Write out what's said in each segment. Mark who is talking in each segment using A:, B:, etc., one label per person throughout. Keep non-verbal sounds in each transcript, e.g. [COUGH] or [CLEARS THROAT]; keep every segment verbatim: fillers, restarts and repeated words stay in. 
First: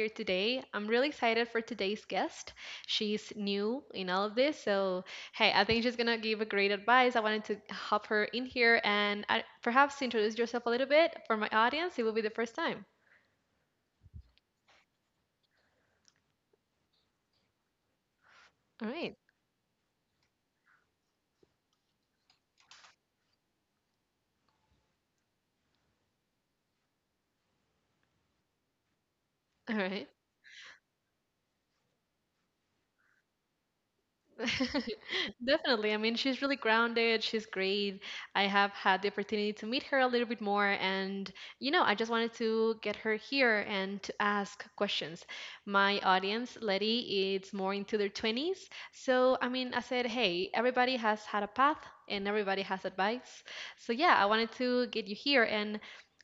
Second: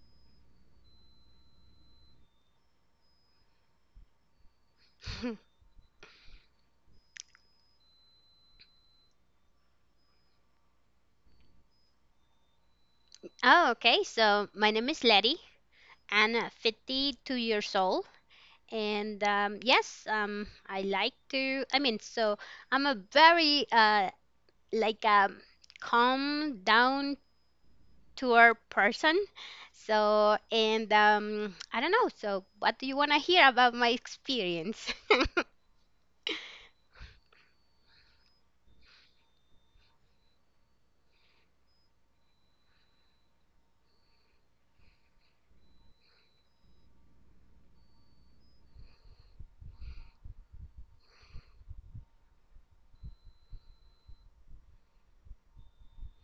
A: here today. I'm really excited for today's guest. She's new in all of this, so hey,
B: [CLEARS THROAT]
A: I think she's gonna give a great advice. I wanted to hop her in here and uh perhaps introduce yourself a little bit for my audience. It will be the first time.
B: Oh, okay. So my name is Letty. I'm uh, fifty-two years old.
A: All right,
B: And um, yes, um, I like to, I mean, so I'm a very uh, like um, calm down tour person.
A: all right.
B: So, and um, I don't know. So what do you want to hear about my
A: [LAUGHS]
B: experience? [LAUGHS]
A: Definitely. I mean, she's really grounded. She's great. I have had the opportunity to meet her a little bit more. And, you know, I just wanted to get her here and to ask questions. My audience, Letty, it's more into their twenties. So, I mean, I said, hey, everybody has had a path and everybody has advice. So, yeah, I wanted to get you here. And,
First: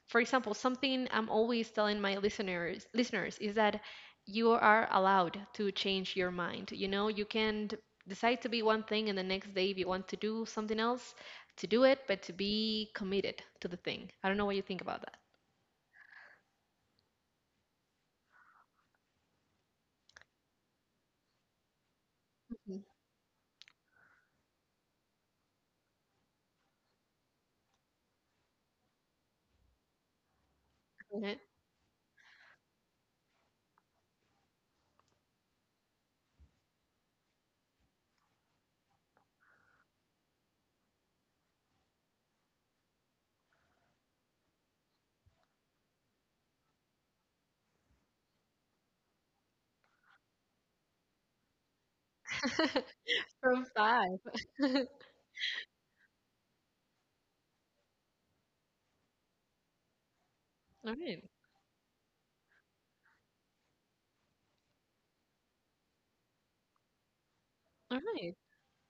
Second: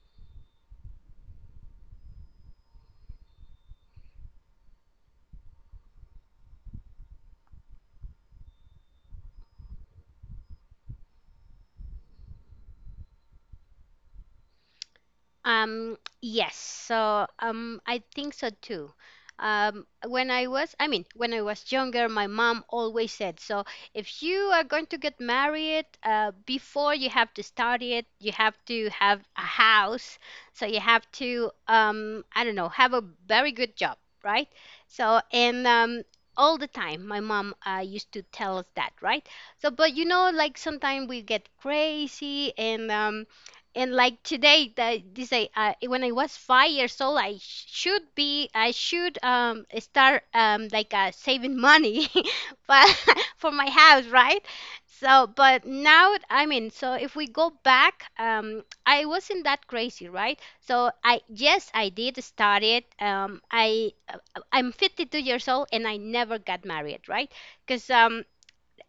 A: for example, something I'm always telling my listeners listeners is that you are allowed to change your mind. You know, you can decide to be one thing and the next day if you want to do something else, to do it, but to be committed to the thing. I don't know what you think about that.
B: Um, yes. So, um, I think so too. Um, when I was, I mean, when I was younger, my mom always said, so if you are going to get married, uh, before you have to study it, you have to have a house. So you have
A: Mhm. Right.
B: to, um, I don't know, have a very good job, right? So, and, um, all the time, my mom uh, used to tell us that, right? So, but you know, like sometimes we get crazy and, um, and like today that this, I, I when I was five years old, i sh- should be i should um start um like uh, saving money [LAUGHS] but
A: [LAUGHS]
B: [LAUGHS] for
A: From
B: my house,
A: five.
B: right?
A: [LAUGHS]
B: So, but now, I mean, so if we go back, um I wasn't that crazy, right? So,
A: All
B: I,
A: right,
B: yes, I did study it. um I, uh, I'm fifty-two years old and I never got married, right? Because
A: all
B: um
A: right.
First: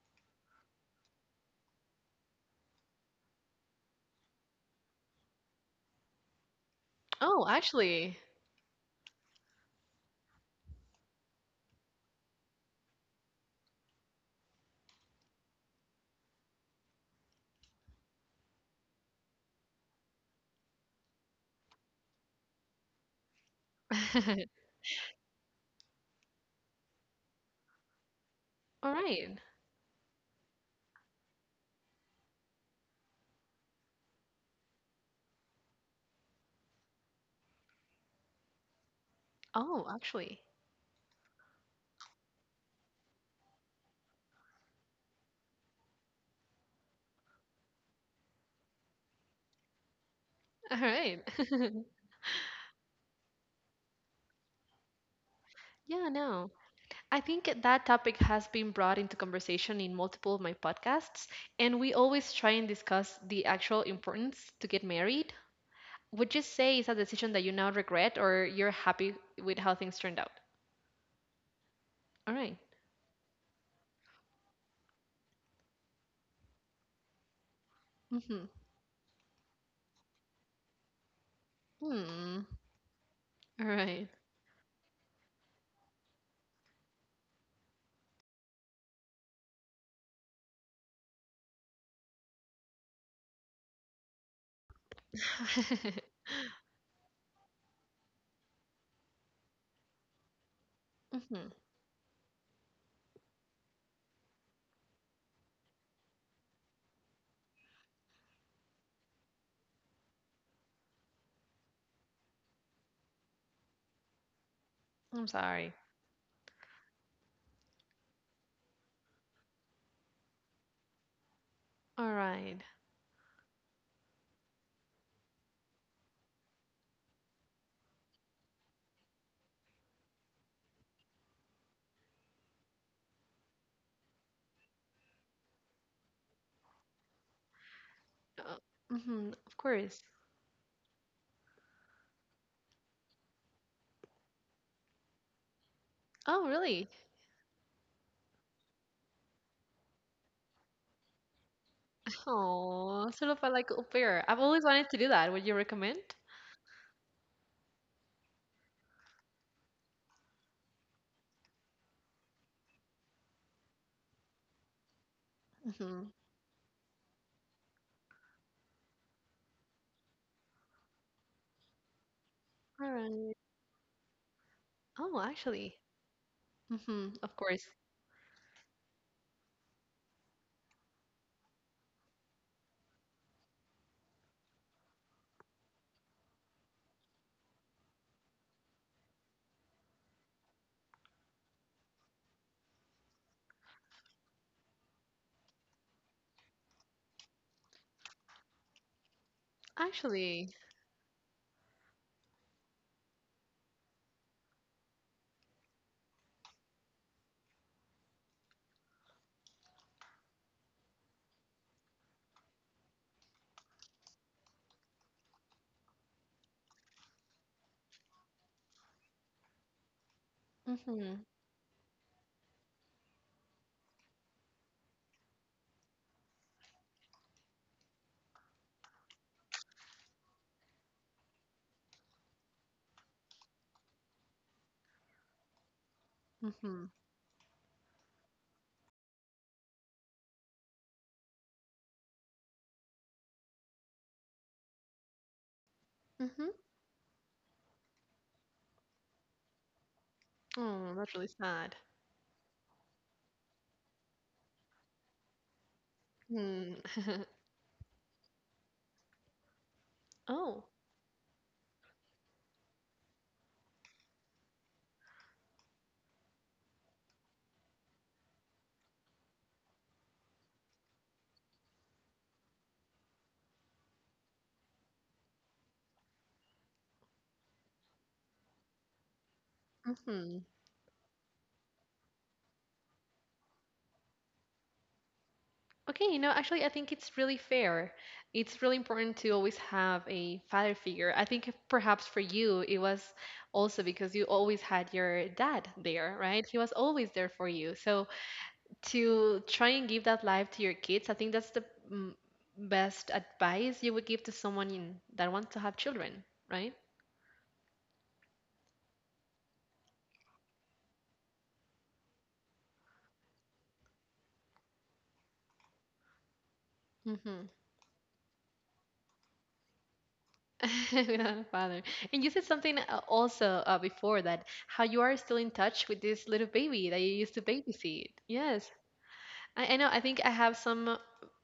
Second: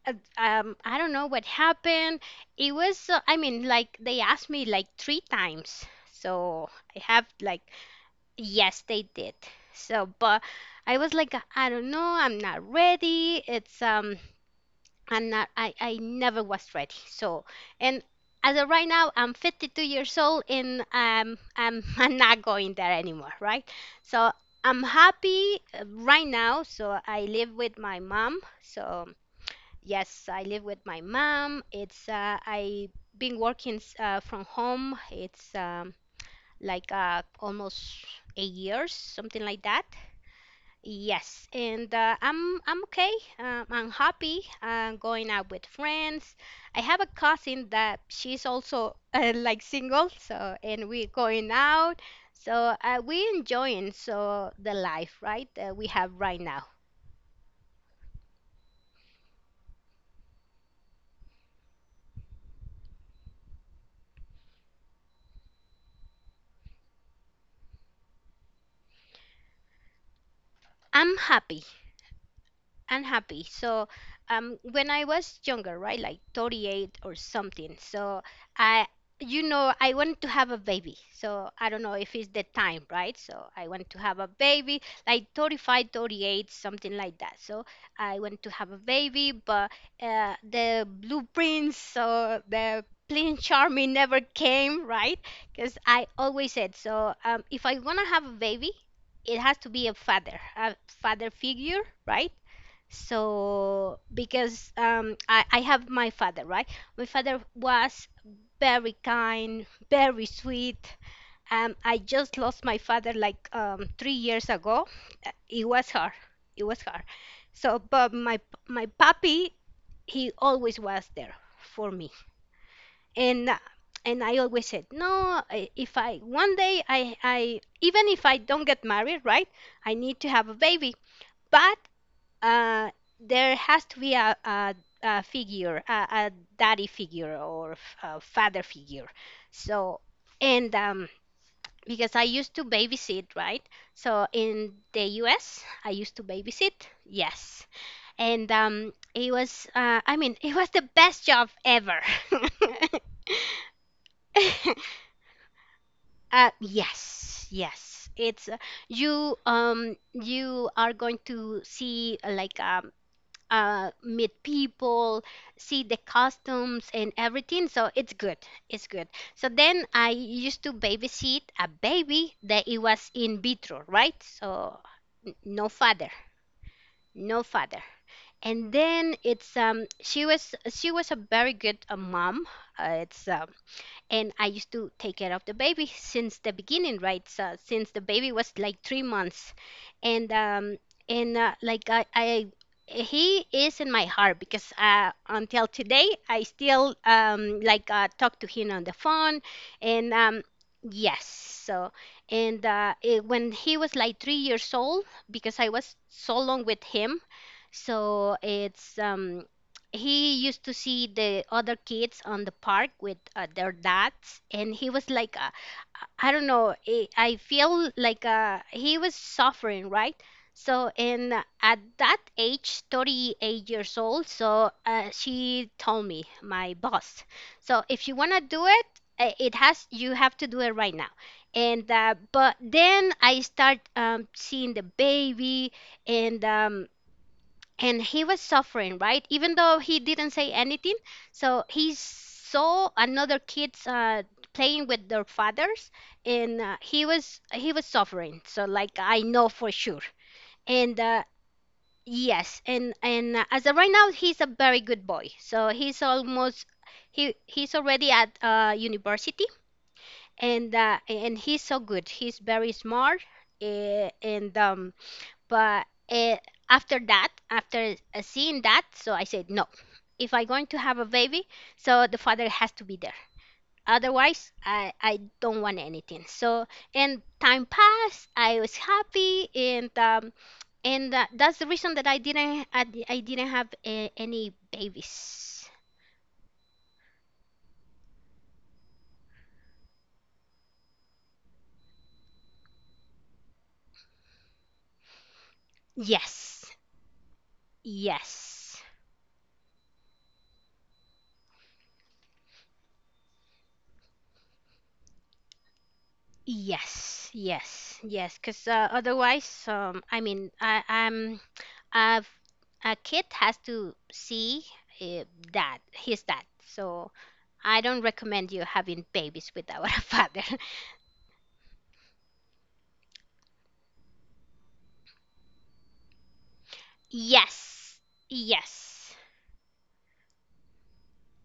B: uh, um, I don't know what happened. It was, uh, I mean, like they asked me like three times. So I have
A: Oh,
B: like,
A: actually.
B: yes, they did. So, but I was like, I don't know, I'm not ready. It's, um, I'm not, I, I never was ready. So, and as of right now, I'm fifty-two years old and um, I'm, [LAUGHS] I'm not going there anymore, right? So
A: [LAUGHS]
B: I'm happy uh, right now. So I live with my mom.
A: All
B: So,
A: right.
B: Yes, I live with my mom. It's uh, I been working s- uh, from home. It's um, like uh, almost eight years, something like that.
A: Oh, actually.
B: Yes, and uh, I'm I'm okay. Um, I'm happy. I'm going out with friends. I have a cousin that she's also [LAUGHS] uh, like single, so
A: All
B: and we're
A: right.
B: going
A: [LAUGHS]
B: out. So uh, we enjoying so the life, right? Uh, we
A: Yeah,
B: have right
A: no,
B: now.
A: I think that topic has been brought into conversation in multiple of my podcasts, and we always try and discuss the actual importance to get married. Would you say it's a decision that you now regret, or you're happy with how things turned out?
B: I'm happy.
A: All right.
B: Unhappy. So, um, when I was younger, right, like thirty-eight or something, so
A: Mm-hmm.
B: I, you know, I want to have a baby. So I don't know if it's the
A: Hmm.
B: time, right? So
A: All
B: I want to
A: right.
B: have a baby, like thirty-five, thirty-eight, something like that. So I want to have a baby, but uh, the blueprints, so the plain charming never came, right? Because
A: [LAUGHS]
B: I always said, so um, if I want to have a baby, it has to be a father, a father
A: Mm-hmm.
B: figure, right? So because um, I, I have my father, right? My father was very kind, very sweet. Um, I just lost my father like um, three years ago.
A: I'm
B: Uh, It
A: sorry.
B: was hard. It was hard. So, but my my puppy, he always was there for me,
A: All right.
B: and uh, and I always said, no, I- if I one day I I even if I don't get married, right? I need to have a baby. But uh, there has to be a, a, a figure, a, a daddy figure or f- a
A: Uh,
B: father figure.
A: mm-hmm. Of
B: So,
A: course.
B: and um, because I used to babysit, right? So in the U S, I used to
A: Oh,
B: babysit,
A: really?
B: yes. And um, it was, uh, I mean, it was the best job ever.
A: Oh,
B: [LAUGHS]
A: sort of a, like au pair. I've always wanted to do that. Would you recommend?
B: Uh, yes, yes. It's uh, you um you are going to see uh, like um uh, meet people, see the
A: Mm-hmm.
B: costumes and everything. So it's good. It's good. So then I used to babysit a baby that it
A: All
B: was
A: right.
B: in vitro, right? So
A: Oh,
B: n- no
A: actually.
B: father,
A: Mm-hmm. Of
B: no
A: course.
B: father. And then it's um she was she was a very good uh, mom. Uh, it's um and I used to take care of the baby since the beginning, right? So since the baby was like three months, and um, and uh, like I, I he is in my heart because uh, until today I still um, like uh, talk to him on the phone, and um,
A: Actually.
B: yes, so and uh, it, when he was like three years old, because I was so long with him, so it's um, he used to see the other kids on the park with uh, their dads, and he was like uh, I don't know, eh, I feel like uh, he was suffering, right? So
A: Mm-hmm.
B: and uh, at that age thirty-eight years old, so uh, she told me, my boss, so if you want to do it, eh, it has you have to do it right now. And uh, but then I start um, seeing the baby, and
A: Mm-hmm.
B: um, and he was suffering, right, even though he didn't say anything. So he saw another kids uh, playing with their fathers,
A: Mm-hmm.
B: and uh, he was he was suffering, so like I know for sure.
A: Oh,
B: and
A: that's
B: uh,
A: really sad.
B: yes, and and uh, as of right now he's a very good boy, so he's almost —
A: Hmm. [LAUGHS]
B: he he's already at uh, university,
A: Oh.
B: and uh, and he's so good, he's very smart. eh, and um But eh, after that, after uh, seeing that, so I said, no, if I'm going to have a baby, so the father has to be there. Otherwise, i, I don't want anything. So, and time passed. I was happy, and um,
A: Mm-hmm.
B: and uh, that's the reason that i didn't i, I didn't have uh, any babies.
A: Okay, you know, actually, I think it's really fair. It's really important to always have a father figure. I think if perhaps for you, it was also because you always had your dad there, right? He
B: Yes,
A: was always there for you. So
B: yes.
A: to try and give that life to your kids, I think that's the mm, best advice you would give to someone in, that wants to have children, right?
B: Yes, yes, yes. Because uh, otherwise, um, I mean, I, I'm, I've, a kid has to see uh, that his dad. So
A: Mm-hmm.
B: I don't recommend you having babies without a father. [LAUGHS]
A: [LAUGHS] Without a father. And you said something uh, also uh, before, that how you are still in touch with this little baby that you used to
B: Yes,
A: babysit. Yes.
B: yes.
A: I, I know. I think I have some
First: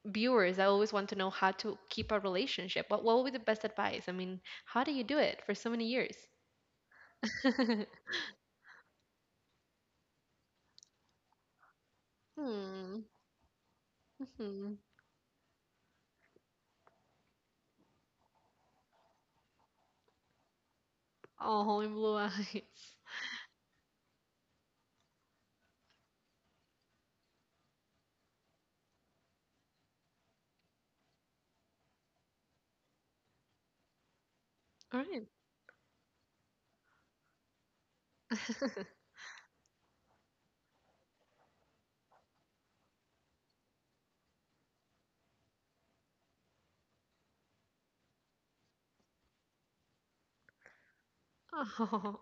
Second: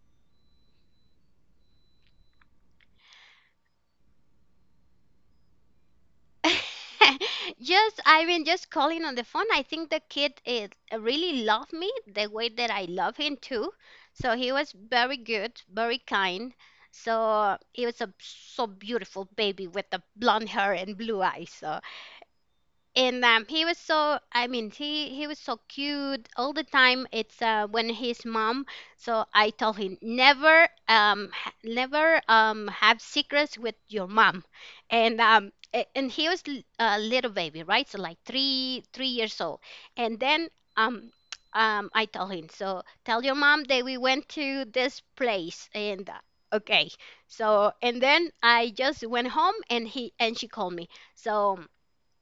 A: viewers that always want to know how to keep a relationship. What what would be the best advice? I mean, how do you do it for so many years?
B: [LAUGHS]
A: [LAUGHS] Hmm.
B: just I mean, just calling on the phone. I think the kid is really loved me, the way that I love him too. So he was
A: Hmm.
B: very good, very kind. So he was a so beautiful baby with the blonde hair and blue eyes, so
A: Oh, in blue eyes.
B: and um, he was so, I mean, he he was so cute all the time. It's uh, when his mom — so I told him, never um ha- never um have secrets with your mom.
A: All
B: and
A: right.
B: um a- and he was l- a little baby, right, so like three
A: [LAUGHS]
B: three years old. And then um um I told him, so tell your mom that we went to this place, and uh, okay. So, and then I just went home, and he and she called me. So
A: Oh.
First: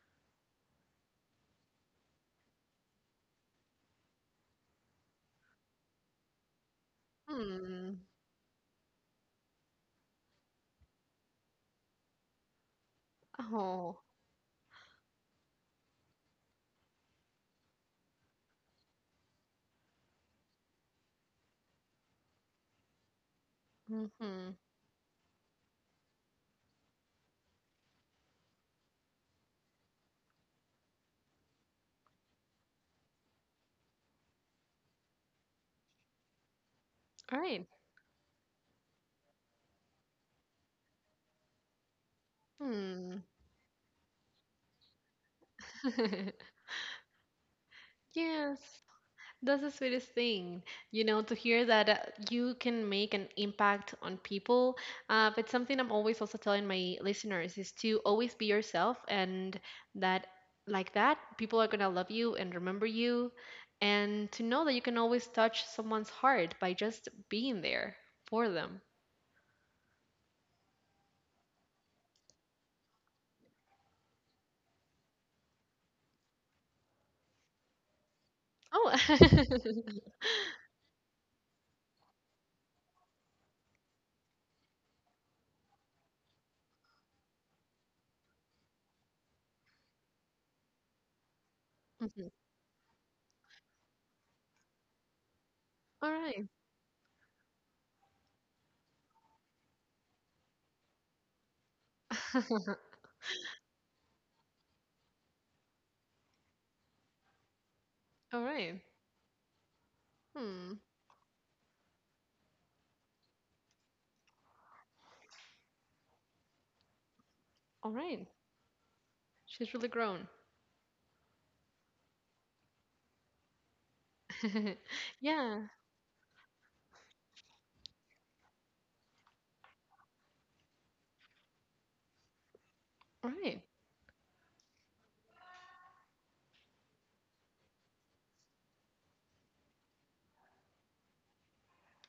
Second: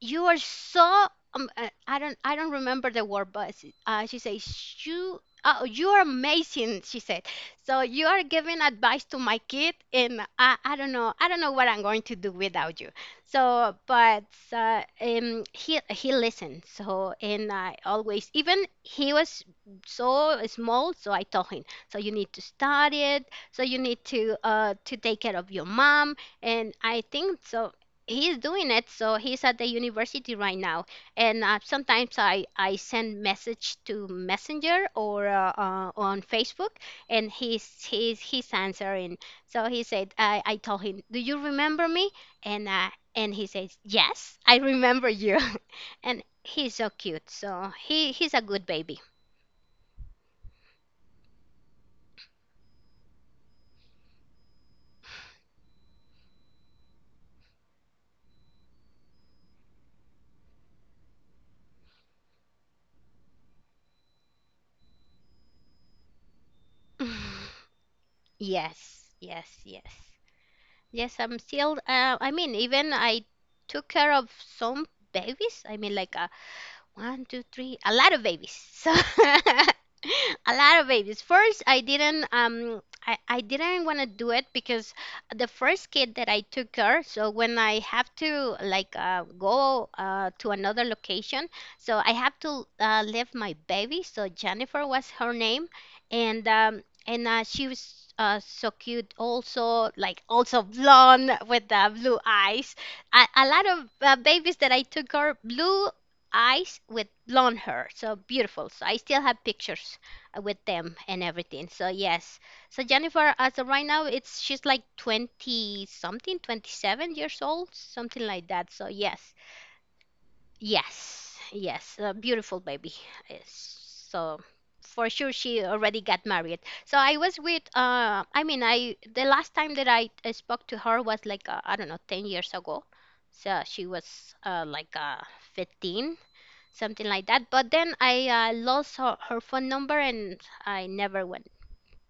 B: you are so, um, uh, I don't I don't remember the word, but s- uh, she says, you oh, you are amazing. She said, so
A: Hmm.
B: you are giving advice to my kid, and I, I don't know, I don't know what I'm going to do without you. So,
A: Oh.
B: but uh, um he he listened. So, and I always, even he was so small, so I told him, so you need to study it, so you need to
A: Mm-hmm.
B: uh to take care of your mom, and I think so he's doing it, so he's at the university right now. And uh, sometimes i i send message to messenger, or uh, uh, on Facebook, and
A: All right.
B: he's he's he's answering. So he said, i i told him, do you remember me? and uh
A: Hmm.
B: and he says, yes, I remember you. [LAUGHS] And he's so cute, so he
A: [LAUGHS]
B: he's a
A: Yes.
B: good baby. [LAUGHS]
A: That's the sweetest thing, you know, to hear that uh, you can make an impact on people. Uh, but something I'm always also telling my listeners is to always be yourself, and that, like that, people are gonna love you and remember you, and to know that you can always touch someone's heart by just
B: [SIGHS]
A: being there for them.
B: Yes, yes, yes. Yes, I'm still, uh, I mean, even I took care of some babies. I mean, like, uh, one, two, three, a lot of babies.
A: Oh.
B: So, [LAUGHS]
A: [LAUGHS]
B: a lot of babies. First, I didn't um I, I didn't want to do it, because the first kid that I took care, so when I have to like uh, go uh, to another location, so I
A: Mhm.
B: have to uh, leave my baby. So Jennifer was her name,
A: All
B: and
A: right.
B: um and uh, she was uh, so cute, also like also blonde with uh, blue eyes.
A: [LAUGHS]
B: A, a lot of uh, babies that I took are blue eyes with blonde hair. So
A: All
B: beautiful.
A: right.
B: So I still have pictures uh, with
A: Hmm.
B: them and everything. So yes. So Jennifer, as of right now, it's she's like twenty something, twenty-seven years old,
A: All
B: something
A: right.
B: like that. So yes.
A: She's really grown.
B: Yes. Yes. A beautiful baby. Yes. So
A: [LAUGHS]
B: for sure
A: Yeah,
B: she already got married. So I was with uh I mean, I the last time that I uh, spoke to her was like uh, I don't know, ten years ago.
A: all right.
B: So she was uh, like uh, fifteen, something like that. But then I uh, lost her, her phone number, and I never went.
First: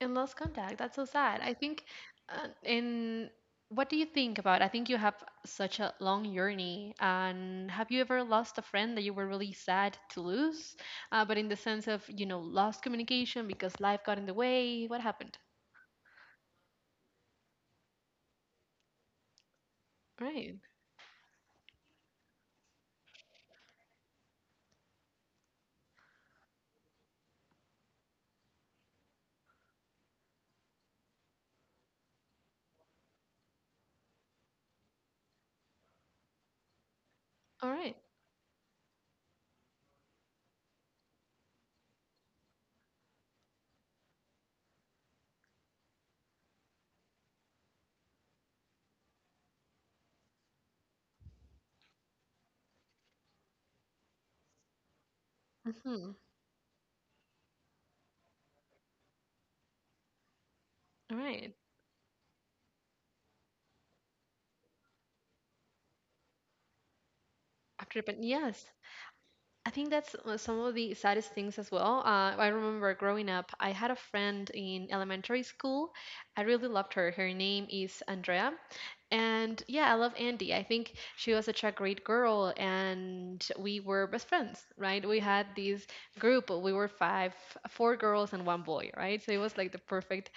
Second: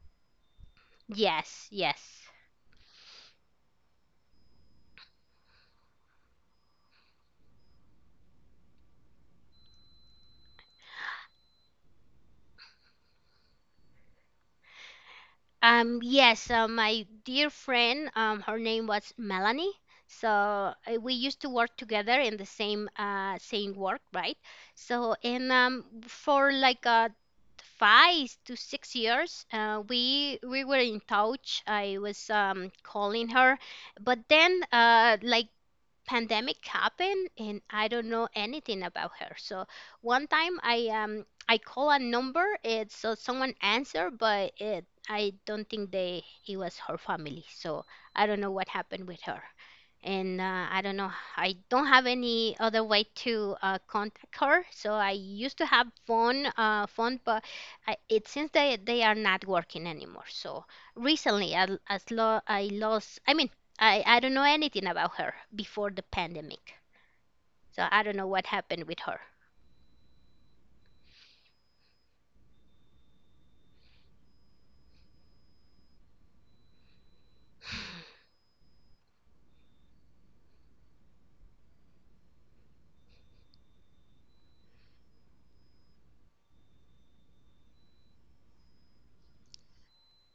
A: And lost contact. That's so sad. I
B: Yes,
A: think,
B: yes.
A: uh, and what do you think about? I think you have such a long journey. And have you ever lost a friend that you were really sad to lose? Uh, but in the sense of, you know, lost communication because life got in the way. What happened?
B: Um, yes, uh, my dear friend, um, her name was Melanie. So
A: Right.
B: uh, we used to work together in the same uh, same work, right? So and um, for like uh, five to six years, uh, we we were in touch. I was um, calling her, but then uh, like pandemic happened and
A: All
B: I
A: right.
B: don't know anything about her. So one time I um I call a number, it so someone answered, but it I don't think they it was her family. So I don't know what happened with her. And uh, I don't know. I don't have any other way to uh, contact her. So I used to have
A: Mm-hmm.
B: phone, uh, phone, but I, it seems they they are not working anymore. So
A: All right.
B: recently, I, as lo I lost. I mean, I, I don't know anything about her before the pandemic. So
A: After,
B: I don't
A: but
B: know what
A: yes.
B: happened with her.
A: I think that's uh, some of the saddest things as well. Uh, I remember growing up, I had a friend in elementary school. I really loved her. Her name is Andrea. And yeah, I love Andy. I think she was such a great girl, and we were best friends, right? We had this group. We were five, four girls and one boy, right? So it was like the perfect,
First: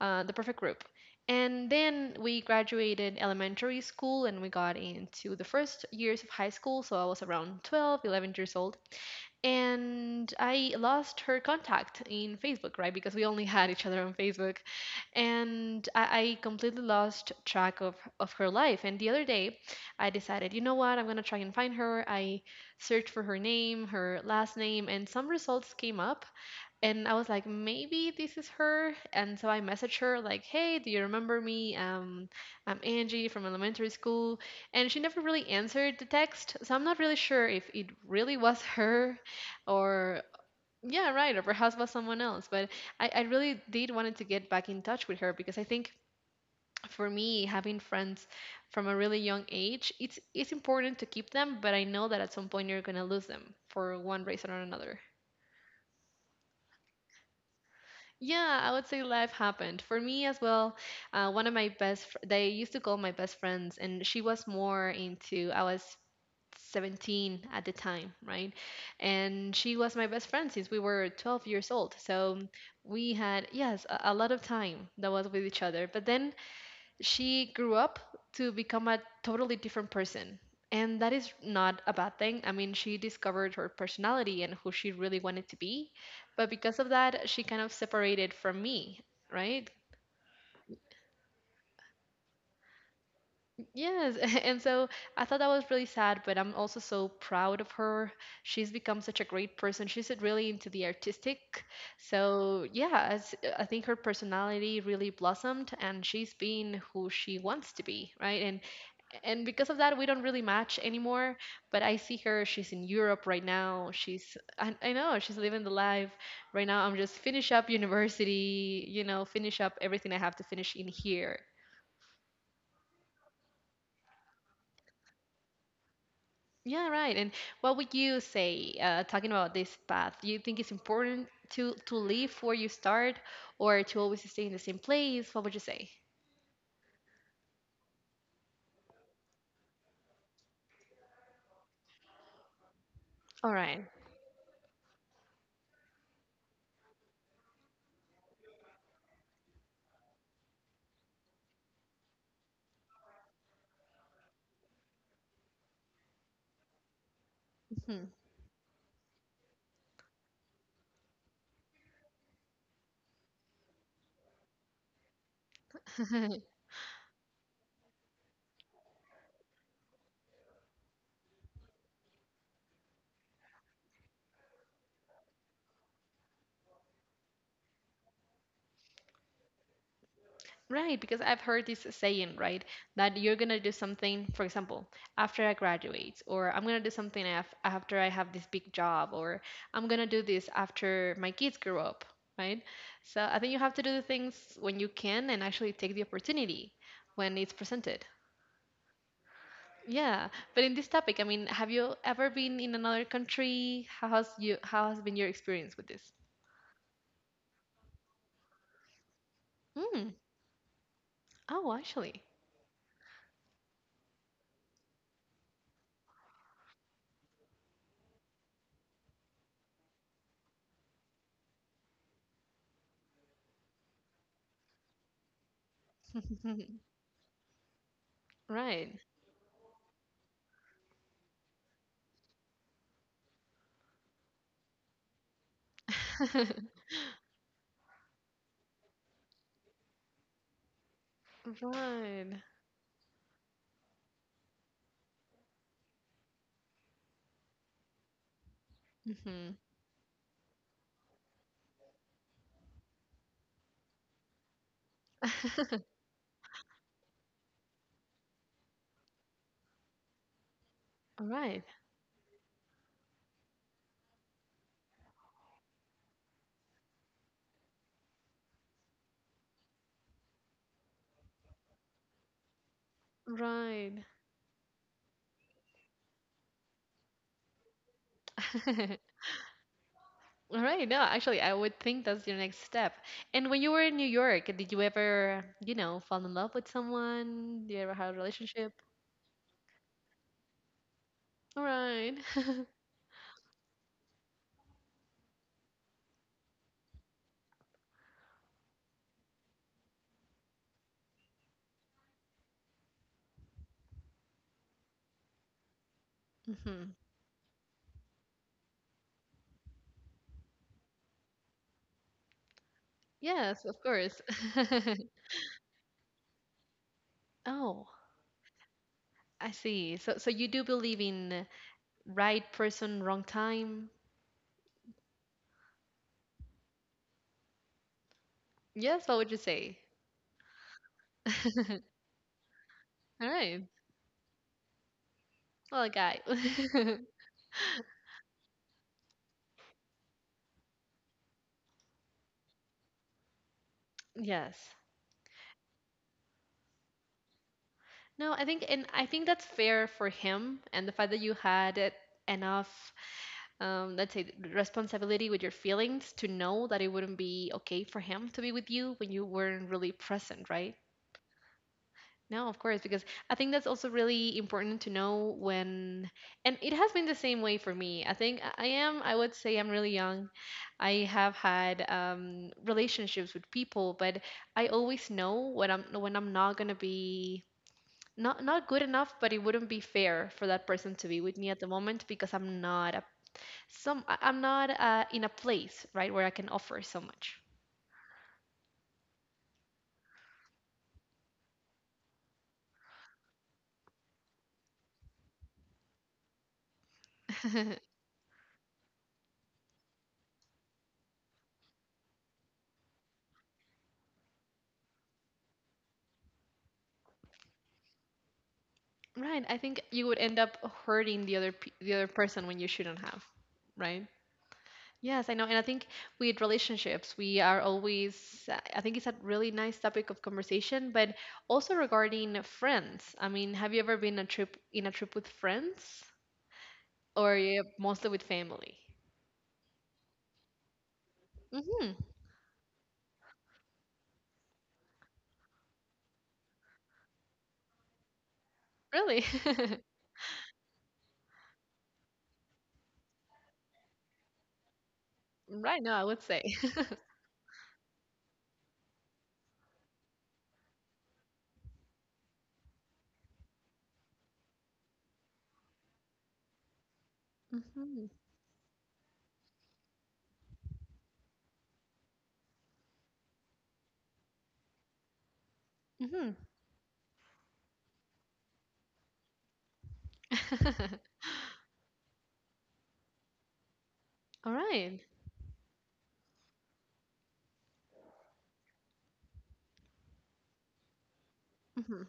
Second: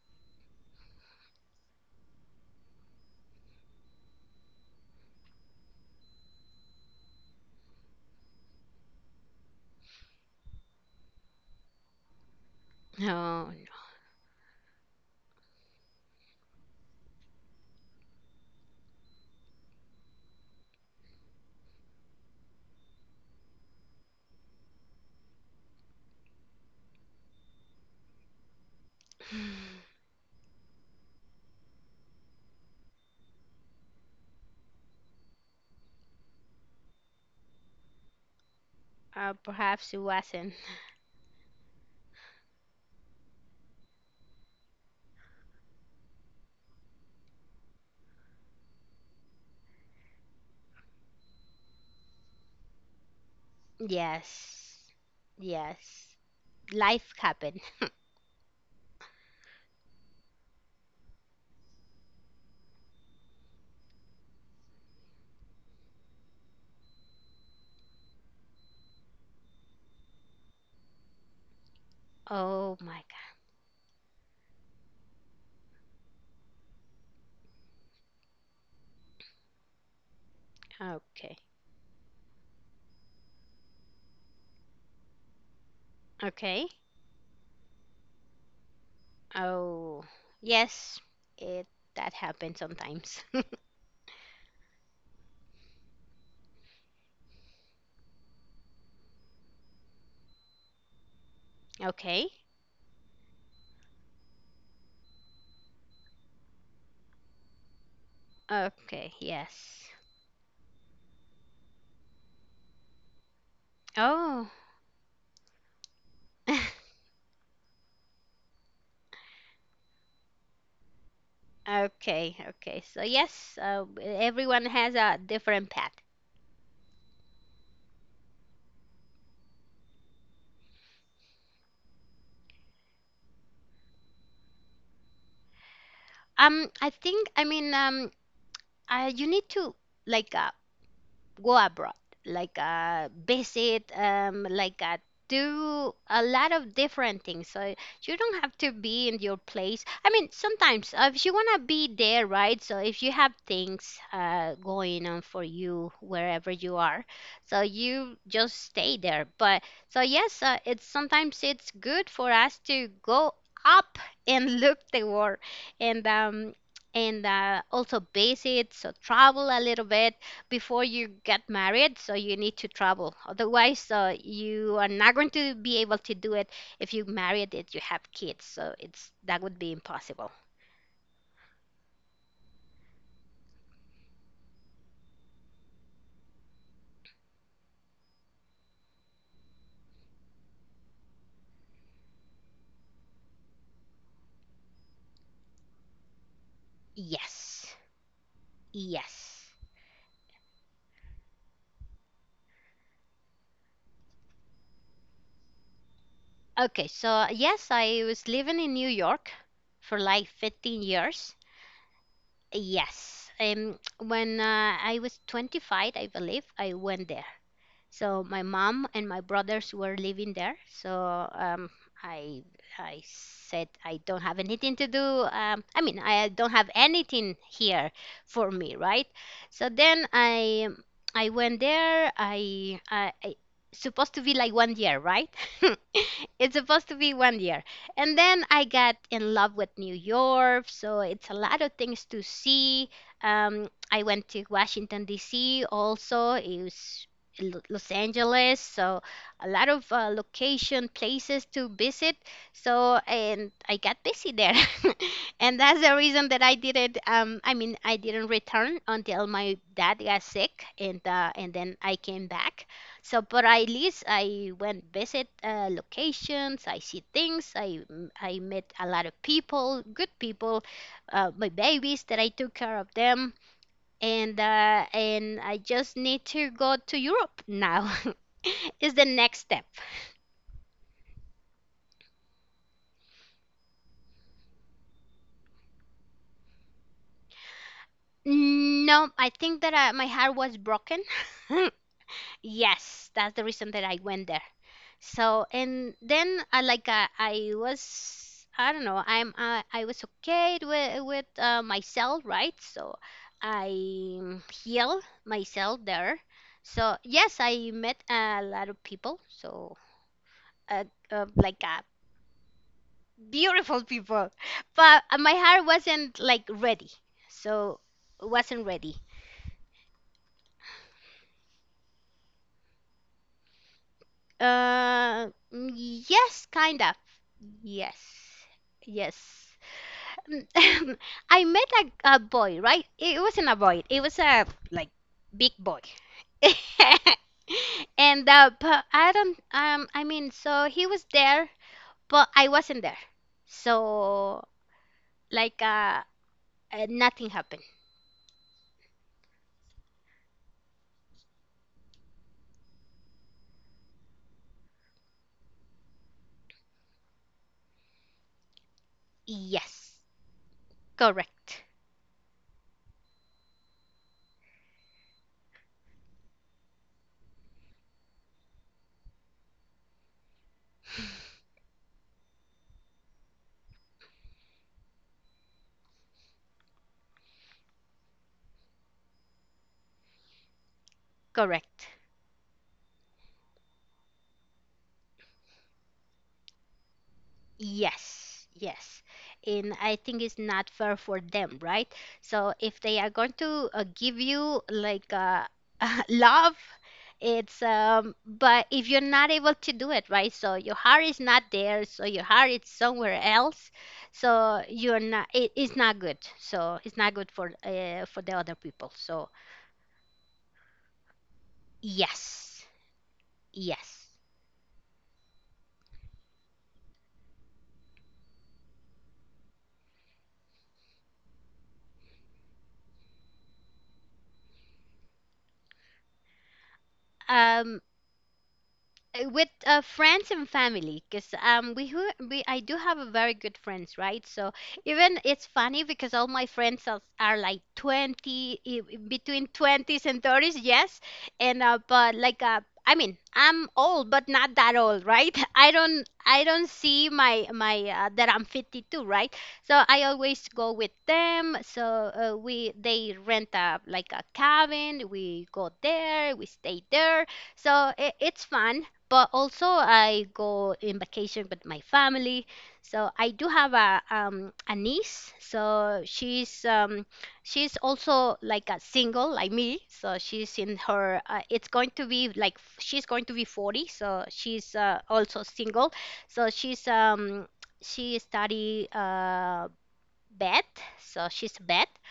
A: uh, the perfect group. And then we graduated elementary school and we got into the first years of high school. So I was around twelve, eleven years old, and I lost her contact in Facebook, right? Because we only
B: No,
A: had
B: no.
A: each other on Facebook, and I, I completely lost track of of her life. And the other day, I decided, you know what? I'm gonna try and find her. I searched for her name, her last name, and some results came up, and I was like, maybe this is her. And so I messaged her like, hey, do you remember me? Um, I'm Angie from elementary school. And she never really answered the text, so I'm not really sure if it really was [LAUGHS] her,
B: Uh, perhaps it
A: or
B: wasn't.
A: yeah, right, or perhaps was someone else. But I, I really did wanted to get back in touch with her because I think for me, having friends from a really young age, it's it's important to keep them, but I know that at some point you're gonna lose them for one reason or
B: Yes.
A: another.
B: Yes. Life happened.
A: Yeah, I would say life happened for me as well. Uh, one of my best, fr- they used to call my best friends, and she was more into. I was seventeen at the time, right? And she was my best friend since we were twelve years old. So
B: Oh my
A: we had, yes, a, a lot of time that was with each other. But then she grew up to become a totally different person.
B: God.
A: And that is
B: Okay.
A: not a bad thing. I mean, she discovered her personality and who she really wanted to be. But
B: Okay.
A: because of that, she kind of separated from me, right?
B: Oh, yes. It That happens sometimes. [LAUGHS]
A: Yes. [LAUGHS] And so I thought that was really sad, but I'm also so proud of her. She's become such a great person. She's really into the artistic.
B: Okay.
A: So, yeah, as, I think her personality really blossomed and she's being who she wants to be, right? And
B: Okay.
A: and because of
B: Yes.
A: that, we don't really match anymore, but I see her, she's in Europe right now. she's
B: Oh. [LAUGHS]
A: i, I know she's living the life right now. I'm just finish up university, you know finish up everything I have to finish in here.
B: Okay. Okay. So yes, uh, everyone has a different path.
A: Yeah, right. And what would you say, uh, talking about this path, do you think it's important to to leave where you start, or to always stay in the same place? What would you say?
B: Um, I think, I mean, um, uh, you need to like uh, go abroad, like uh,
A: All right.
B: visit, um, like uh, do a lot of different things. So you don't have to be in your place. I mean, sometimes uh, if you wanna be there, right? So if you have things uh, going on for you wherever you are, so
A: Mhm.
B: you just stay there. But so yes, uh, it's sometimes it's good for us to go up and [LAUGHS] look the world and
A: [LAUGHS]
B: um and uh, also visit, so travel a little bit before you get married. So you need to travel, otherwise uh, you are not going to be able to do it if you married it, you have kids, so it's that would be impossible.
A: Right, because I've heard this saying, right, that you're gonna do something, for example, after I graduate, or I'm gonna do something af after I have this big job, or I'm gonna do this after my kids grow up, right? So I think you have to do the things when you can and actually take the opportunity when it's
B: Yes,
A: presented.
B: yes.
A: Yeah, but in this topic, I mean, have you ever been in another country? How has you, how has been your experience with this?
B: Okay, so yes, I was living in New York for
A: Mm.
B: like fifteen years.
A: Oh, actually.
B: Yes. um when uh, I was twenty-five, I believe, I went there. So my mom and my brothers were living there. So um, I I said I don't have anything to do. Um, I mean, I don't have
A: [LAUGHS]
B: anything here for me,
A: Right.
B: right? So then I I went there. I I, I supposed to be like one year, right? [LAUGHS] It's
A: [LAUGHS]
B: supposed to be one year. And then I got in love with New York. So it's a lot of things to
A: Right.
B: see. Um, I went to Washington D C also. It was L- Los Angeles, so a
A: Mhm.
B: lot of uh, location places to visit. So and I got busy there, [LAUGHS] and that's the reason that I didn't. Um, I mean, I didn't return until my dad got sick, and
A: All
B: uh, and
A: right.
B: then I came back. So, but at least I went visit uh, locations. I see things. I I met a lot of people, good people, uh, my babies that I took care of them,
A: Right.
B: and uh, and I just need to go to Europe now. [LAUGHS] Is the
A: [LAUGHS]
B: next step.
A: All right. No, actually, I would think that's your next step. And when you were in New York, did you ever, you know, fall in love with someone? Did you ever have a relationship?
B: No, I think that I, my heart was broken.
A: All
B: [LAUGHS]
A: right. [LAUGHS]
B: Yes, that's the reason that I went there. So and then I like uh, I was, I don't know, I'm uh, I was okay with with uh, myself, right? So I heal myself there. So
A: Mhm.
B: yes, I met a lot of people. So uh, uh, like uh,
A: Yes,
B: beautiful
A: of course.
B: people. But
A: [LAUGHS]
B: uh, my hair wasn't like ready, so
A: Oh,
B: it wasn't ready.
A: I see. So, so you do believe in right person, wrong time?
B: Uh, mm, yes, kind of. Yes,
A: Yes,
B: yes.
A: what would you say?
B: Mm, [LAUGHS] I met a, a boy, right? It
A: All
B: wasn't a
A: right.
B: boy. It was a like big boy.
A: Well, a guy.
B: [LAUGHS]
A: [LAUGHS]
B: and uh, but I don't. Um, I mean, so he was there, but I wasn't there. So
A: Yes.
B: like uh, uh nothing happened.
A: No, I think, and I think that's fair for him, and the fact that you had it enough, um, let's say, responsibility with your feelings to know that it wouldn't be okay for him to be with you when you weren't really
B: Yes,
A: present, right?
B: correct.
A: No, of course, because I think that's also really important to know when. And it has been the same way for me. I think i I am. I would say I'm really young. I have had, um, relationships with people, but I always know when i'm when i'm not going to be not not good enough, but it wouldn't be fair for that person to be with me at the
B: Correct.
A: moment because i'm not a some I- i'm not uh, in a place right where I can offer so much.
B: Yes, yes. And I think it's not fair for them, right? So if they are going to uh, give you like uh, [LAUGHS] love, it's
A: [LAUGHS]
B: um but if you're not able to do it, right? So your heart is not there, so your heart is somewhere else. So you're not it, it's not good. So it's not good for uh, for the other people. So
A: Right, I think you would end up hurting the other pe- the other person when
B: yes.
A: you shouldn't have, right?
B: Yes.
A: Yes, I know. And I think with relationships we are always, I think, it's a really nice topic of conversation. But also regarding friends, I mean, have you ever been a trip in a trip with friends, or you-
B: Um
A: mostly with family?
B: uh, with uh, friends and family, because um we,
A: Hmm.
B: who, we I do have a very good friends, right? So even it's funny because all my friends are, are like twenty i- i-
A: Really?
B: between
A: [LAUGHS]
B: twenties and thirties. Yes. and uh, but like uh, I mean, I'm old but not that old, right? [LAUGHS] I
A: Right now, I
B: don't,
A: would say.
B: I don't see my my uh, that I'm fifty-two, right? So I always go with them. So uh, we they rent a like a cabin, we go there, we stay there. So
A: Hmm.
B: it, it's fun. But also I go in vacation with my family. So I do have a um a niece. So
A: Hmm.
B: she's um she's also like a single like me. So she's in her
A: [LAUGHS]
B: uh, it's going to be like f- she's going to be forty. So
A: All
B: she's uh,
A: right.
B: also single. So she's um she study uh vet. So she's a vet.
A: Mm-hmm.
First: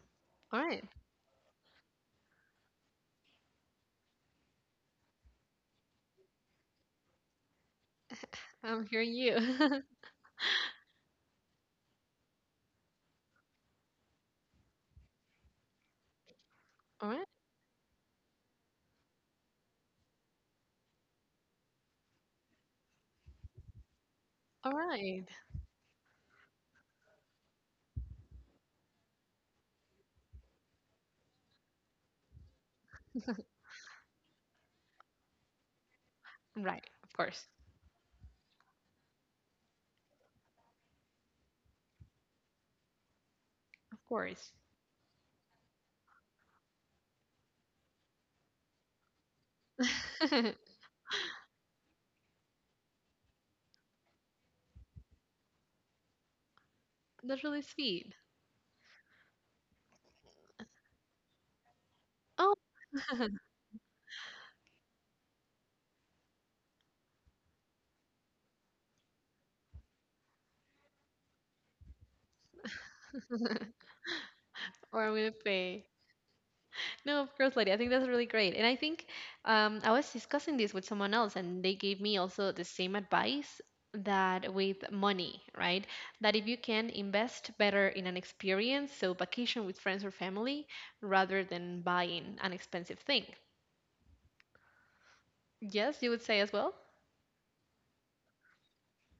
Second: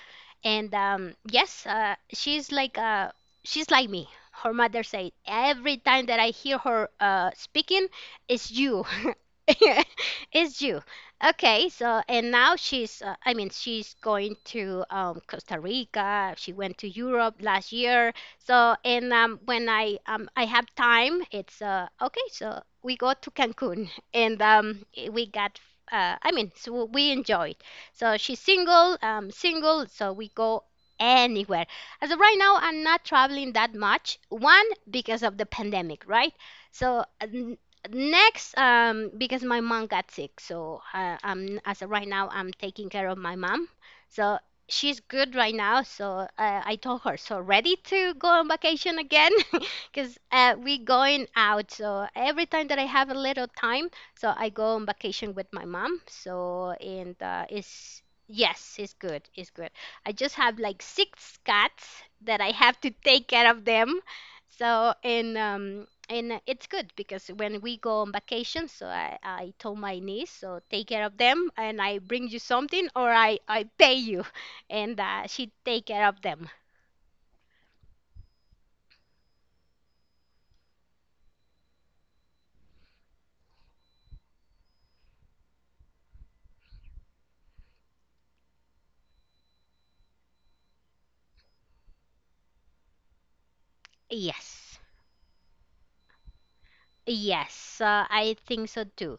A: All
B: And
A: right.
B: um, yes, uh, she's like uh, she's like me. Her mother said every time that I hear her uh, speaking, it's you,
A: I'm hearing you.
B: [LAUGHS]
A: [LAUGHS]
B: it's you. Okay, so and now she's uh, I mean, she's going to um, Costa Rica. She went to
A: All right.
B: Europe last year. So and um, when I um, I have time, it's uh, okay. So we go to Cancun [LAUGHS] and
A: All
B: um,
A: right.
B: we got uh, I mean, so we enjoy. So she's single, um, single. So we go anywhere. As of right now, I'm not traveling that much. One, because of the pandemic, right?
A: Right.
B: So
A: Of
B: uh,
A: course.
B: n- next, um, because my mom got sick. So uh, I'm as of right now, I'm taking care of my mom.
A: Of
B: So
A: course.
B: she's good right now. So uh, I told her, so ready to go on vacation again [LAUGHS]
A: [LAUGHS]
B: because
A: That's
B: uh, we going out, so every time that I have a little time, so I go on vacation with my mom. So and uh,
A: really
B: it's
A: sweet.
B: yes, it's good. It's good. I just have like six cats that I
A: Oh,
B: have to take care of them. So and um and it's good because when we go on vacation, so I I told my niece, so take care of them, and I bring you something or I I pay you, [LAUGHS] and
A: or I'm
B: uh,
A: gonna
B: she
A: pay.
B: take care of them.
A: No, of course, lady. I think that's really great. And I think um, I was discussing this with someone else, and they gave me also the same advice that with money, right? That if you can invest better in an experience, so vacation with friends or family, rather than buying an expensive thing.
B: Yes.
A: Yes, you would say as well.
B: Yes, uh, I think so too.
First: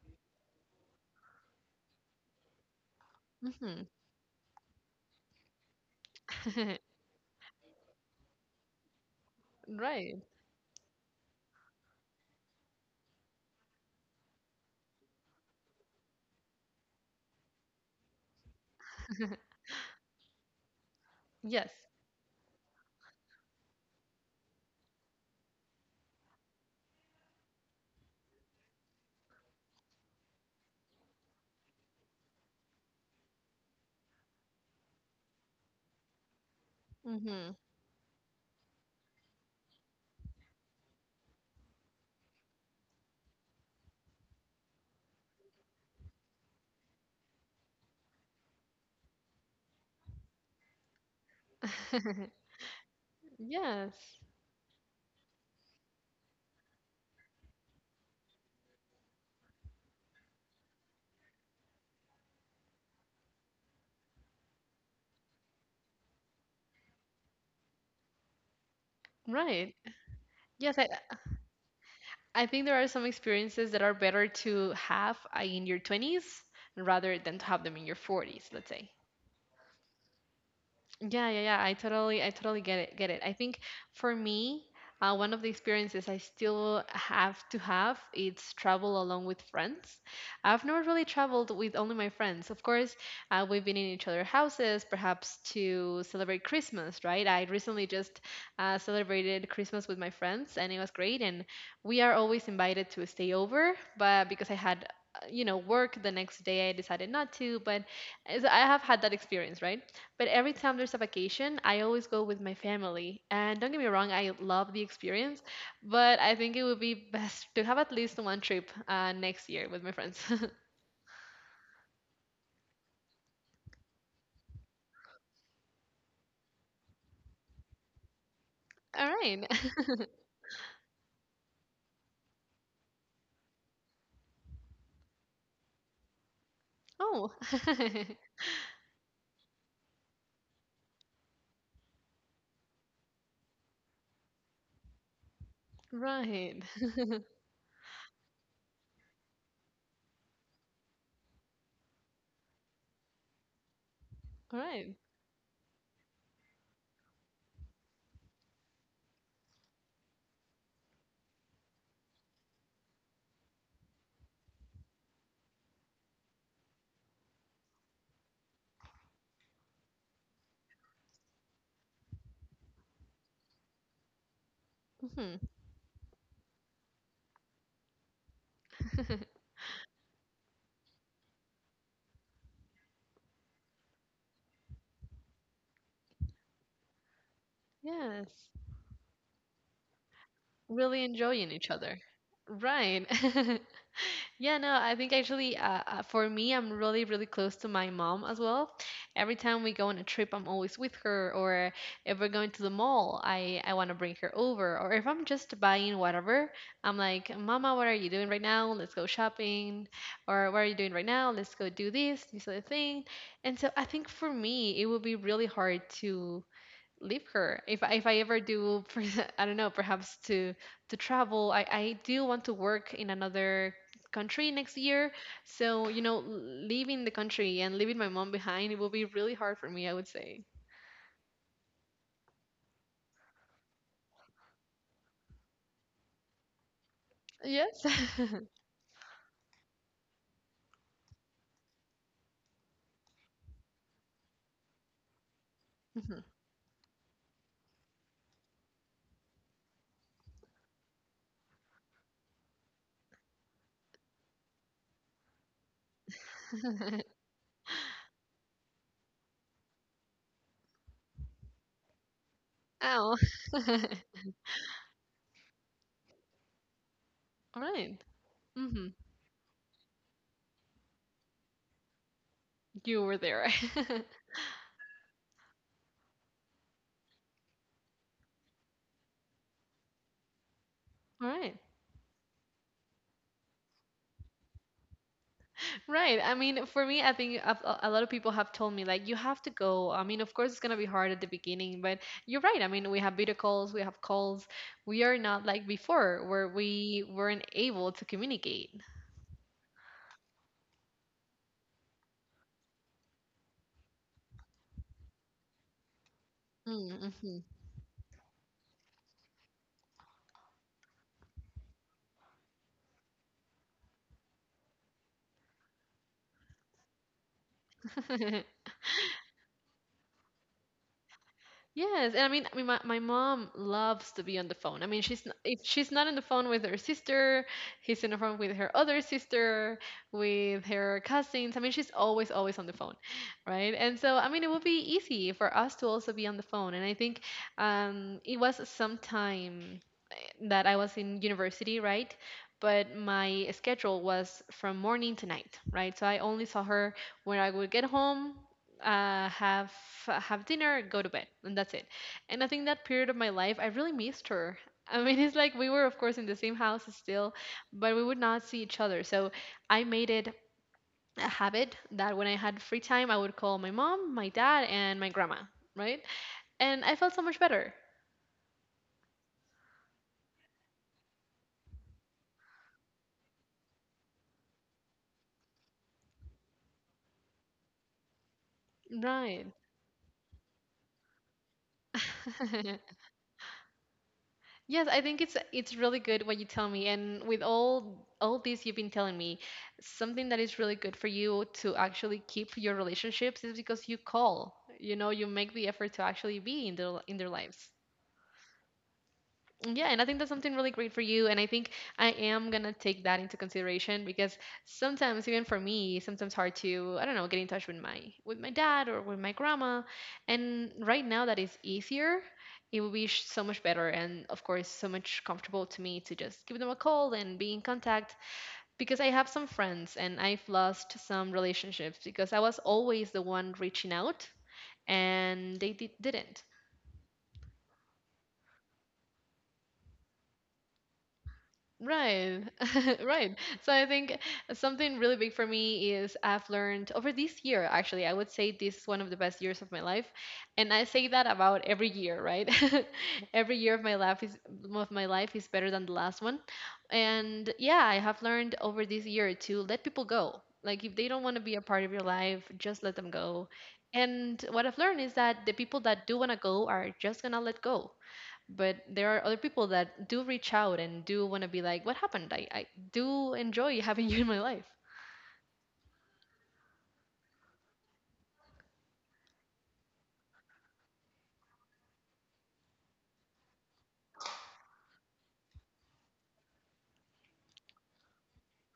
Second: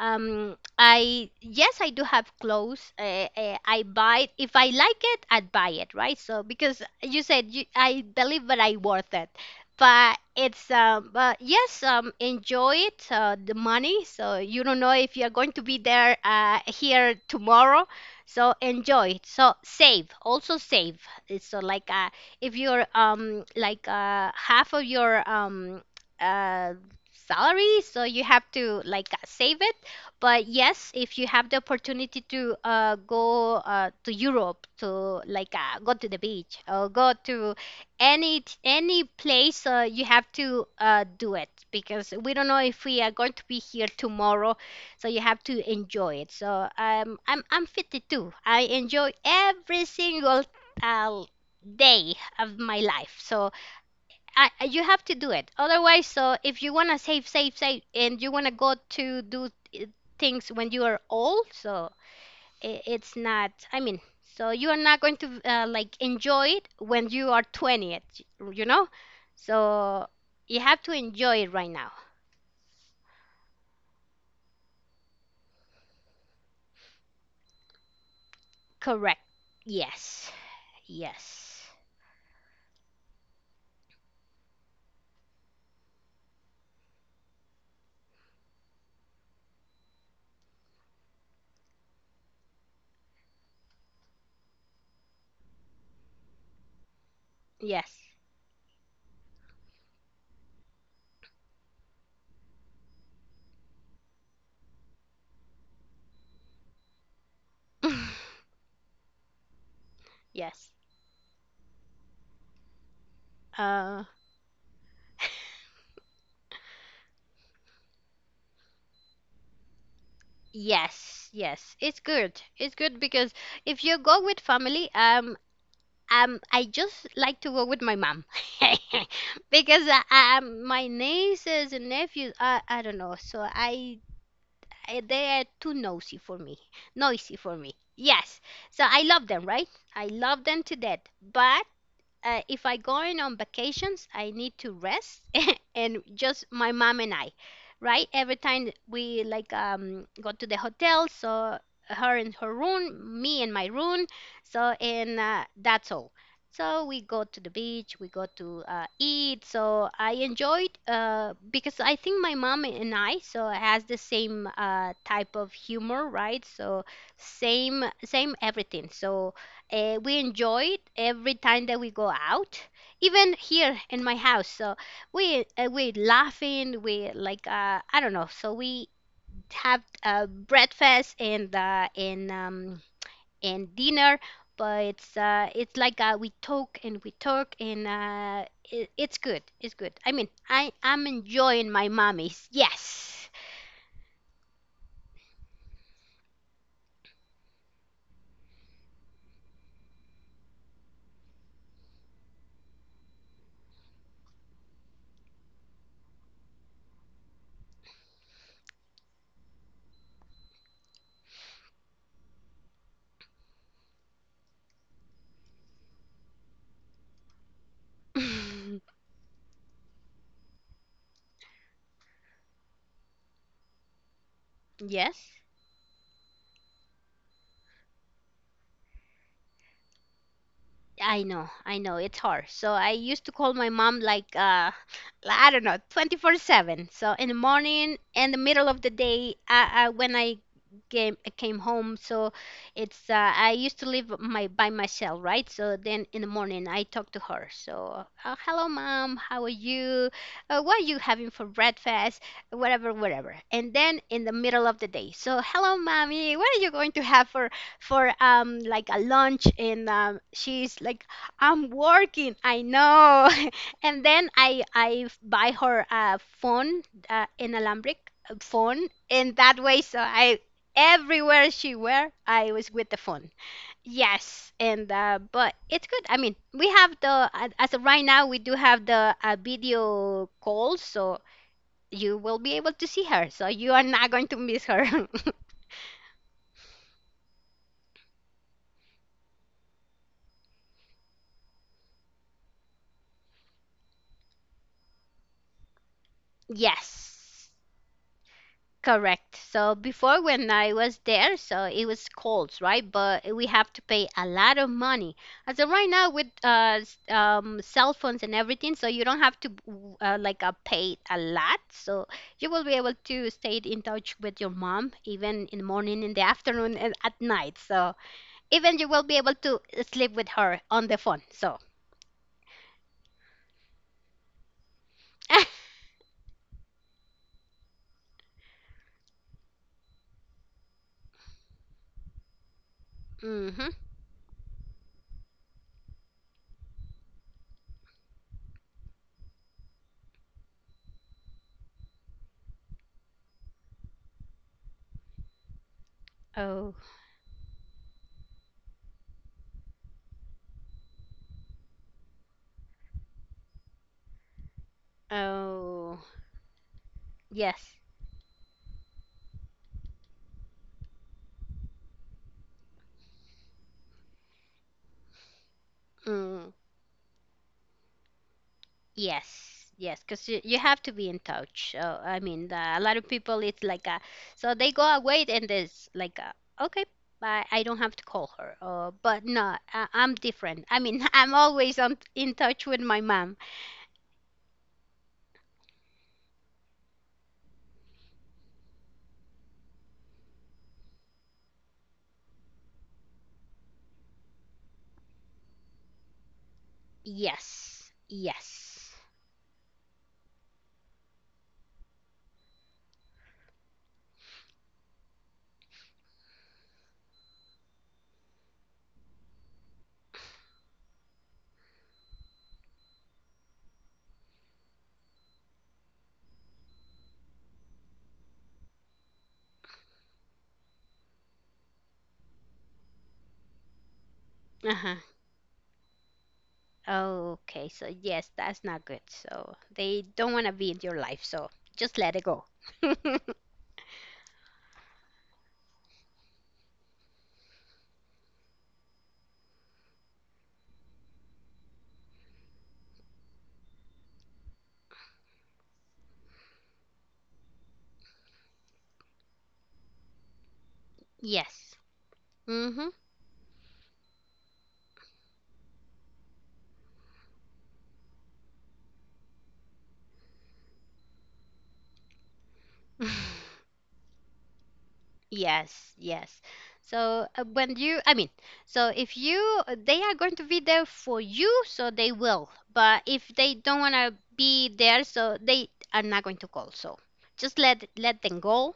B: Um, I Yes, I do have clothes. Uh, uh, I
A: Hmm.
B: buy, if I like it, I'd buy it, right? So because you said you, I believe that I worth it,
A: [LAUGHS]
B: but
A: Right.
B: it's um, but yes, um, enjoy it. Uh, the money, so you don't know if you're going to be there uh, here tomorrow, so enjoy it. So save, also save. It's So
A: Yes.
B: like uh, If you're um like uh half of your um. uh salary, so you have to like uh, save it. But yes, if you have the opportunity to uh, go uh, to Europe, to like uh, go to the beach or go
A: Mm-hmm.
B: to any any place, uh, you have to uh, do it because we don't know if we are going to be here tomorrow. So you have to enjoy it. So um, i'm i'm fifty-two, I enjoy every single uh, day
A: [LAUGHS]
B: of my life. So
A: Yes,
B: I, I- you have to do it. Otherwise, so if you wanna save, save, save, and you wanna go to do i- things when you are old, so i- it's not. I mean, so you are not going to uh, like enjoy it when you are twenty, at- you know. So
A: right.
B: you
A: Yes,
B: have
A: I,
B: to enjoy it right now.
A: I think there are some experiences that are better to have uh, in your twenties rather than to have them in your forties, let's say.
B: Correct. Yes.
A: Yeah, yeah,
B: Yes.
A: yeah. I totally, I totally get it, get it. I think for me, uh, one of the experiences I still have to have it's travel along with friends. I've never really traveled with only my friends. Of course, uh, we've been in each other's houses, perhaps to celebrate Christmas, right? I recently
B: Yes.
A: just uh, celebrated Christmas with my friends, and it was great. And we are always invited to stay over, but because I had, uh, you know, work the next day, I decided not to. But
B: [LAUGHS]
A: as I have had that experience, right? But every
B: Yes.
A: time there's a vacation, I always go with my family. And don't get me
B: Uh.
A: wrong, I love the experience, but I think it would be [LAUGHS] best to have at least one trip uh, next year with my friends. [LAUGHS]
B: Yes, yes, it's good. It's good because if you go with family, um, Um, I just like to go with my mom [LAUGHS]
A: All right. [LAUGHS]
B: because uh, um, my nieces and nephews, I, I don't know, so I, I they are too nosy for me,
A: Oh,
B: noisy for me.
A: [LAUGHS]
B: Yes, so I love them, right? I love them to death, but uh, if I going on vacations, I need to rest [LAUGHS] and just
A: right.
B: my mom and I, right? Every time we like um go to the hotel, so her in her room, me in my room,
A: All
B: so
A: right.
B: and uh, that's all. So we go to the beach, we go to uh, eat. So I enjoyed uh, because I think my mom and I so has the same uh, type of humor, right? So same same everything. So uh, we enjoy it every time that we go out, even here in my house. So
A: Mhm.
B: we uh, we laughing, we like uh, I don't know. So we
A: [LAUGHS]
B: have uh, breakfast and uh, and um, and dinner, but it's uh, it's like uh, we talk and we talk and uh,
A: Yes.
B: it, it's good. It's good. I mean, I
A: Really
B: I'm
A: enjoying
B: enjoying
A: each
B: my
A: other.
B: mommies.
A: Right.
B: Yes.
A: [LAUGHS] Yeah, no, I think actually, uh, uh, for me, I'm really, really close to my mom as well. Every time we go on a trip, I'm always with her. Or if we're going to the mall, I, I want to bring her over. Or if I'm just buying whatever, I'm like, Mama, what are you doing right now? Let's go shopping. Or what are you doing right now? Let's go do this, this other thing. And so I think for me, it would be really hard to leave her if I, if I ever do [LAUGHS]
B: [LAUGHS]
A: per- I don't know, perhaps to to travel. I, I do want to work in another country next year,
B: Yes.
A: so you know, leaving the country and leaving my mom behind, it will be really hard for me, I would say.
B: I know, I know, it's hard. So I used to call my mom like uh like, I don't know, twenty-four seven. So in the
A: Yes.
B: morning, in the
A: [LAUGHS]
B: middle of the day, I, I when I came came home, so it's uh, I used to live my by myself, right? So then in
A: Mhm.
B: the morning I talk to her. So, uh, "Hello mom, how are you? Uh, what are you having for breakfast?" Whatever, whatever. And then in the middle of the day, so, "Hello mommy, what are you going to have for for um like a lunch?" And um, she's like, "I'm working, I
A: Ow.
B: know."
A: [LAUGHS] All
B: [LAUGHS] And then i i buy her a phone, uh, an alambric
A: right.
B: phone,
A: Mm-hmm.
B: and that way so I everywhere she were, I was with the
A: You were
B: phone.
A: there. [LAUGHS] All
B: Yes. And uh, but it's good. I mean, we have the a- as of right now, we do have the uh, video call, so
A: right.
B: you will be able to see her, so you are not going to miss her. [LAUGHS]
A: Right. I mean, for me, I think a, a lot of people have told me like you have to go. I mean, of course, it's gonna be hard at the beginning, but you're right. I mean, we have video calls, we have calls. We are not like before, where we weren't
B: Yes.
A: able to communicate.
B: Correct. So before, when I was there, so it was cold, right? But we have to pay a lot of money. As so right now with uh s-
A: Mm-hmm.
B: um cell phones and everything, so you don't have to w- uh, like uh, pay a lot. So you will be able to stay in touch with your mom even in the morning, in the afternoon, and at night. So
A: [LAUGHS]
B: even you will be able to sleep with her on the phone. So.
A: Yes, and I mean, I mean, my, my mom loves to be on the phone. I mean, she's n-
B: [LAUGHS]
A: if she's not on the phone with her sister, she's on the phone with her other sister, with her cousins. I mean, she's always always on the phone,
B: Mhm.
A: right? And so, I mean, it would be easy for us to also be on the phone. And I think um, it was sometime that I was in university, right? But my schedule was from morning to night, right? So I only saw
B: Oh.
A: her when I would get home, uh, have have dinner, go to bed, and that's it. And I think that period of my life, I really missed her. [LAUGHS] I mean, it's like we were,
B: Oh.
A: of course, in the same house still,
B: Yes.
A: but we would not see each other. So I made it a habit that when I had free time, I would call my mom, my dad, and my grandma, right?
B: Mm.
A: And I felt so much better,
B: Yes, yes, because you, you have to be in touch. So, I mean, the, a lot of people, it's like, a, so they go away and there's like, a, okay, I, I don't have to call her. Uh, but
A: right?
B: no, I, I'm different. I mean, [LAUGHS] I'm always on, in touch with
A: [LAUGHS]
B: my mom.
A: Yes, I think it's it's really good what you tell me, and with all all this you've been telling me, something that is really good for you to actually keep your relationships is because you call. You know, you make the effort to actually be in their in their lives.
B: Yes, yes.
A: Yeah, and I think that's something really great for you. And I think I am gonna take that into consideration because sometimes, even for me, sometimes hard to, I don't know, get in touch with my with my dad or with my grandma. And right now that is easier. It would be sh- so much better and of course so much comfortable to me to just give them a call and be in contact because I have some friends and I've lost some relationships because I was always the one reaching out
B: Uh-huh.
A: and they di- didn't.
B: Okay, so yes, that's not good. So they don't want to be in your life, so just let it
A: Right,
B: go.
A: [LAUGHS] right. So I think something really big for me is I've learned over this year, actually, I would say this is one of the best years of my life. And I say that about every year, right? [LAUGHS] Every year of my life is of my life is better than the last one. And yeah, I have learned over this year to let people go. Like if they don't want to be a
B: Yes.
A: part of your life, just
B: Mm-hmm.
A: let them go. And what I've learned is that the people that do want to go are just gonna let go, but there are other people that do reach out and do want to be, like, what happened? i, I do
B: [LAUGHS]
A: enjoy having [LAUGHS] you in my life.
B: Yes, yes. So uh, when you, I mean, so if you, they are going to be there for you, so they will. But if they don't want to be there, so they are not going to call. So just let let them go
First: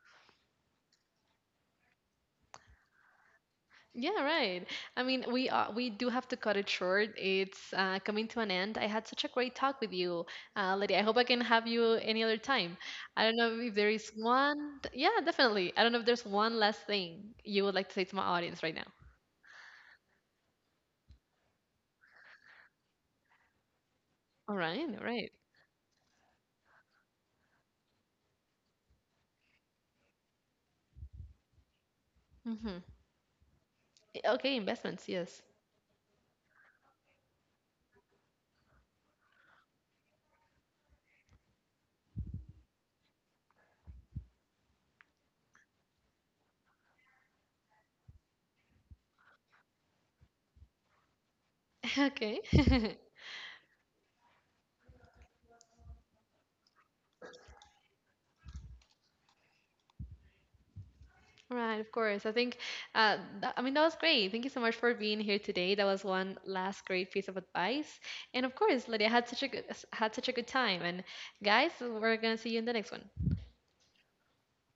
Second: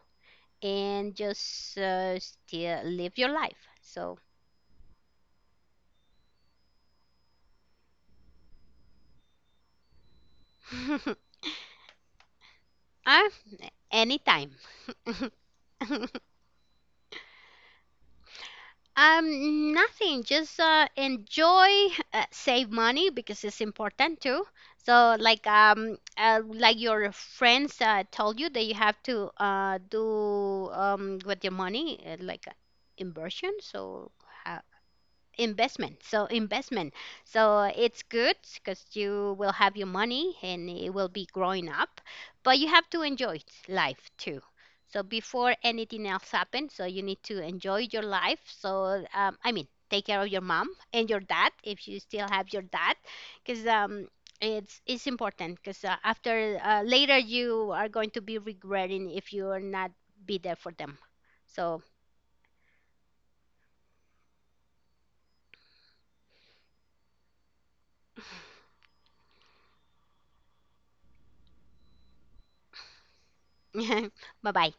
B: and just uh, still live your life. So,
A: Yeah, right. I mean, we are we do have to cut it short. It's uh, coming to an end. I had such a great talk with you, uh, lady. I hope I
B: [LAUGHS]
A: can have you any other time. I
B: uh,
A: don't know if there is
B: anytime.
A: one. Yeah, definitely. I don't know if
B: [LAUGHS]
A: there's one last thing you would like to say to my audience right now.
B: Um, nothing. Just uh, enjoy, uh, save money because it's important too.
A: All right, all
B: So,
A: right.
B: like um, uh, like your friends uh, told you that you have to uh do um with your money, uh, like uh,
A: Mm-hmm.
B: inversion. So,
A: Eh, okay,
B: uh,
A: investments, yes.
B: investment, so investment, so it's good because you will have your money and it will be growing up, but you have to enjoy life too. So before anything else happens, so you need to enjoy your life. So um, I mean, take care of your mom and your dad, if
A: [LAUGHS]
B: you still
A: Okay.
B: have your dad,
A: [LAUGHS]
B: because um, it's it's important because uh, after uh, later you are going to be regretting if you are not be there for them.
A: Right,
B: So
A: of course. I think, uh, th- I mean, that was great. Thank you so much for being here today. That was one last great piece of advice. And of course, Lydia had such a good, had such a good time. And guys, we're gonna see you in the next one.
B: [LAUGHS] bye bye.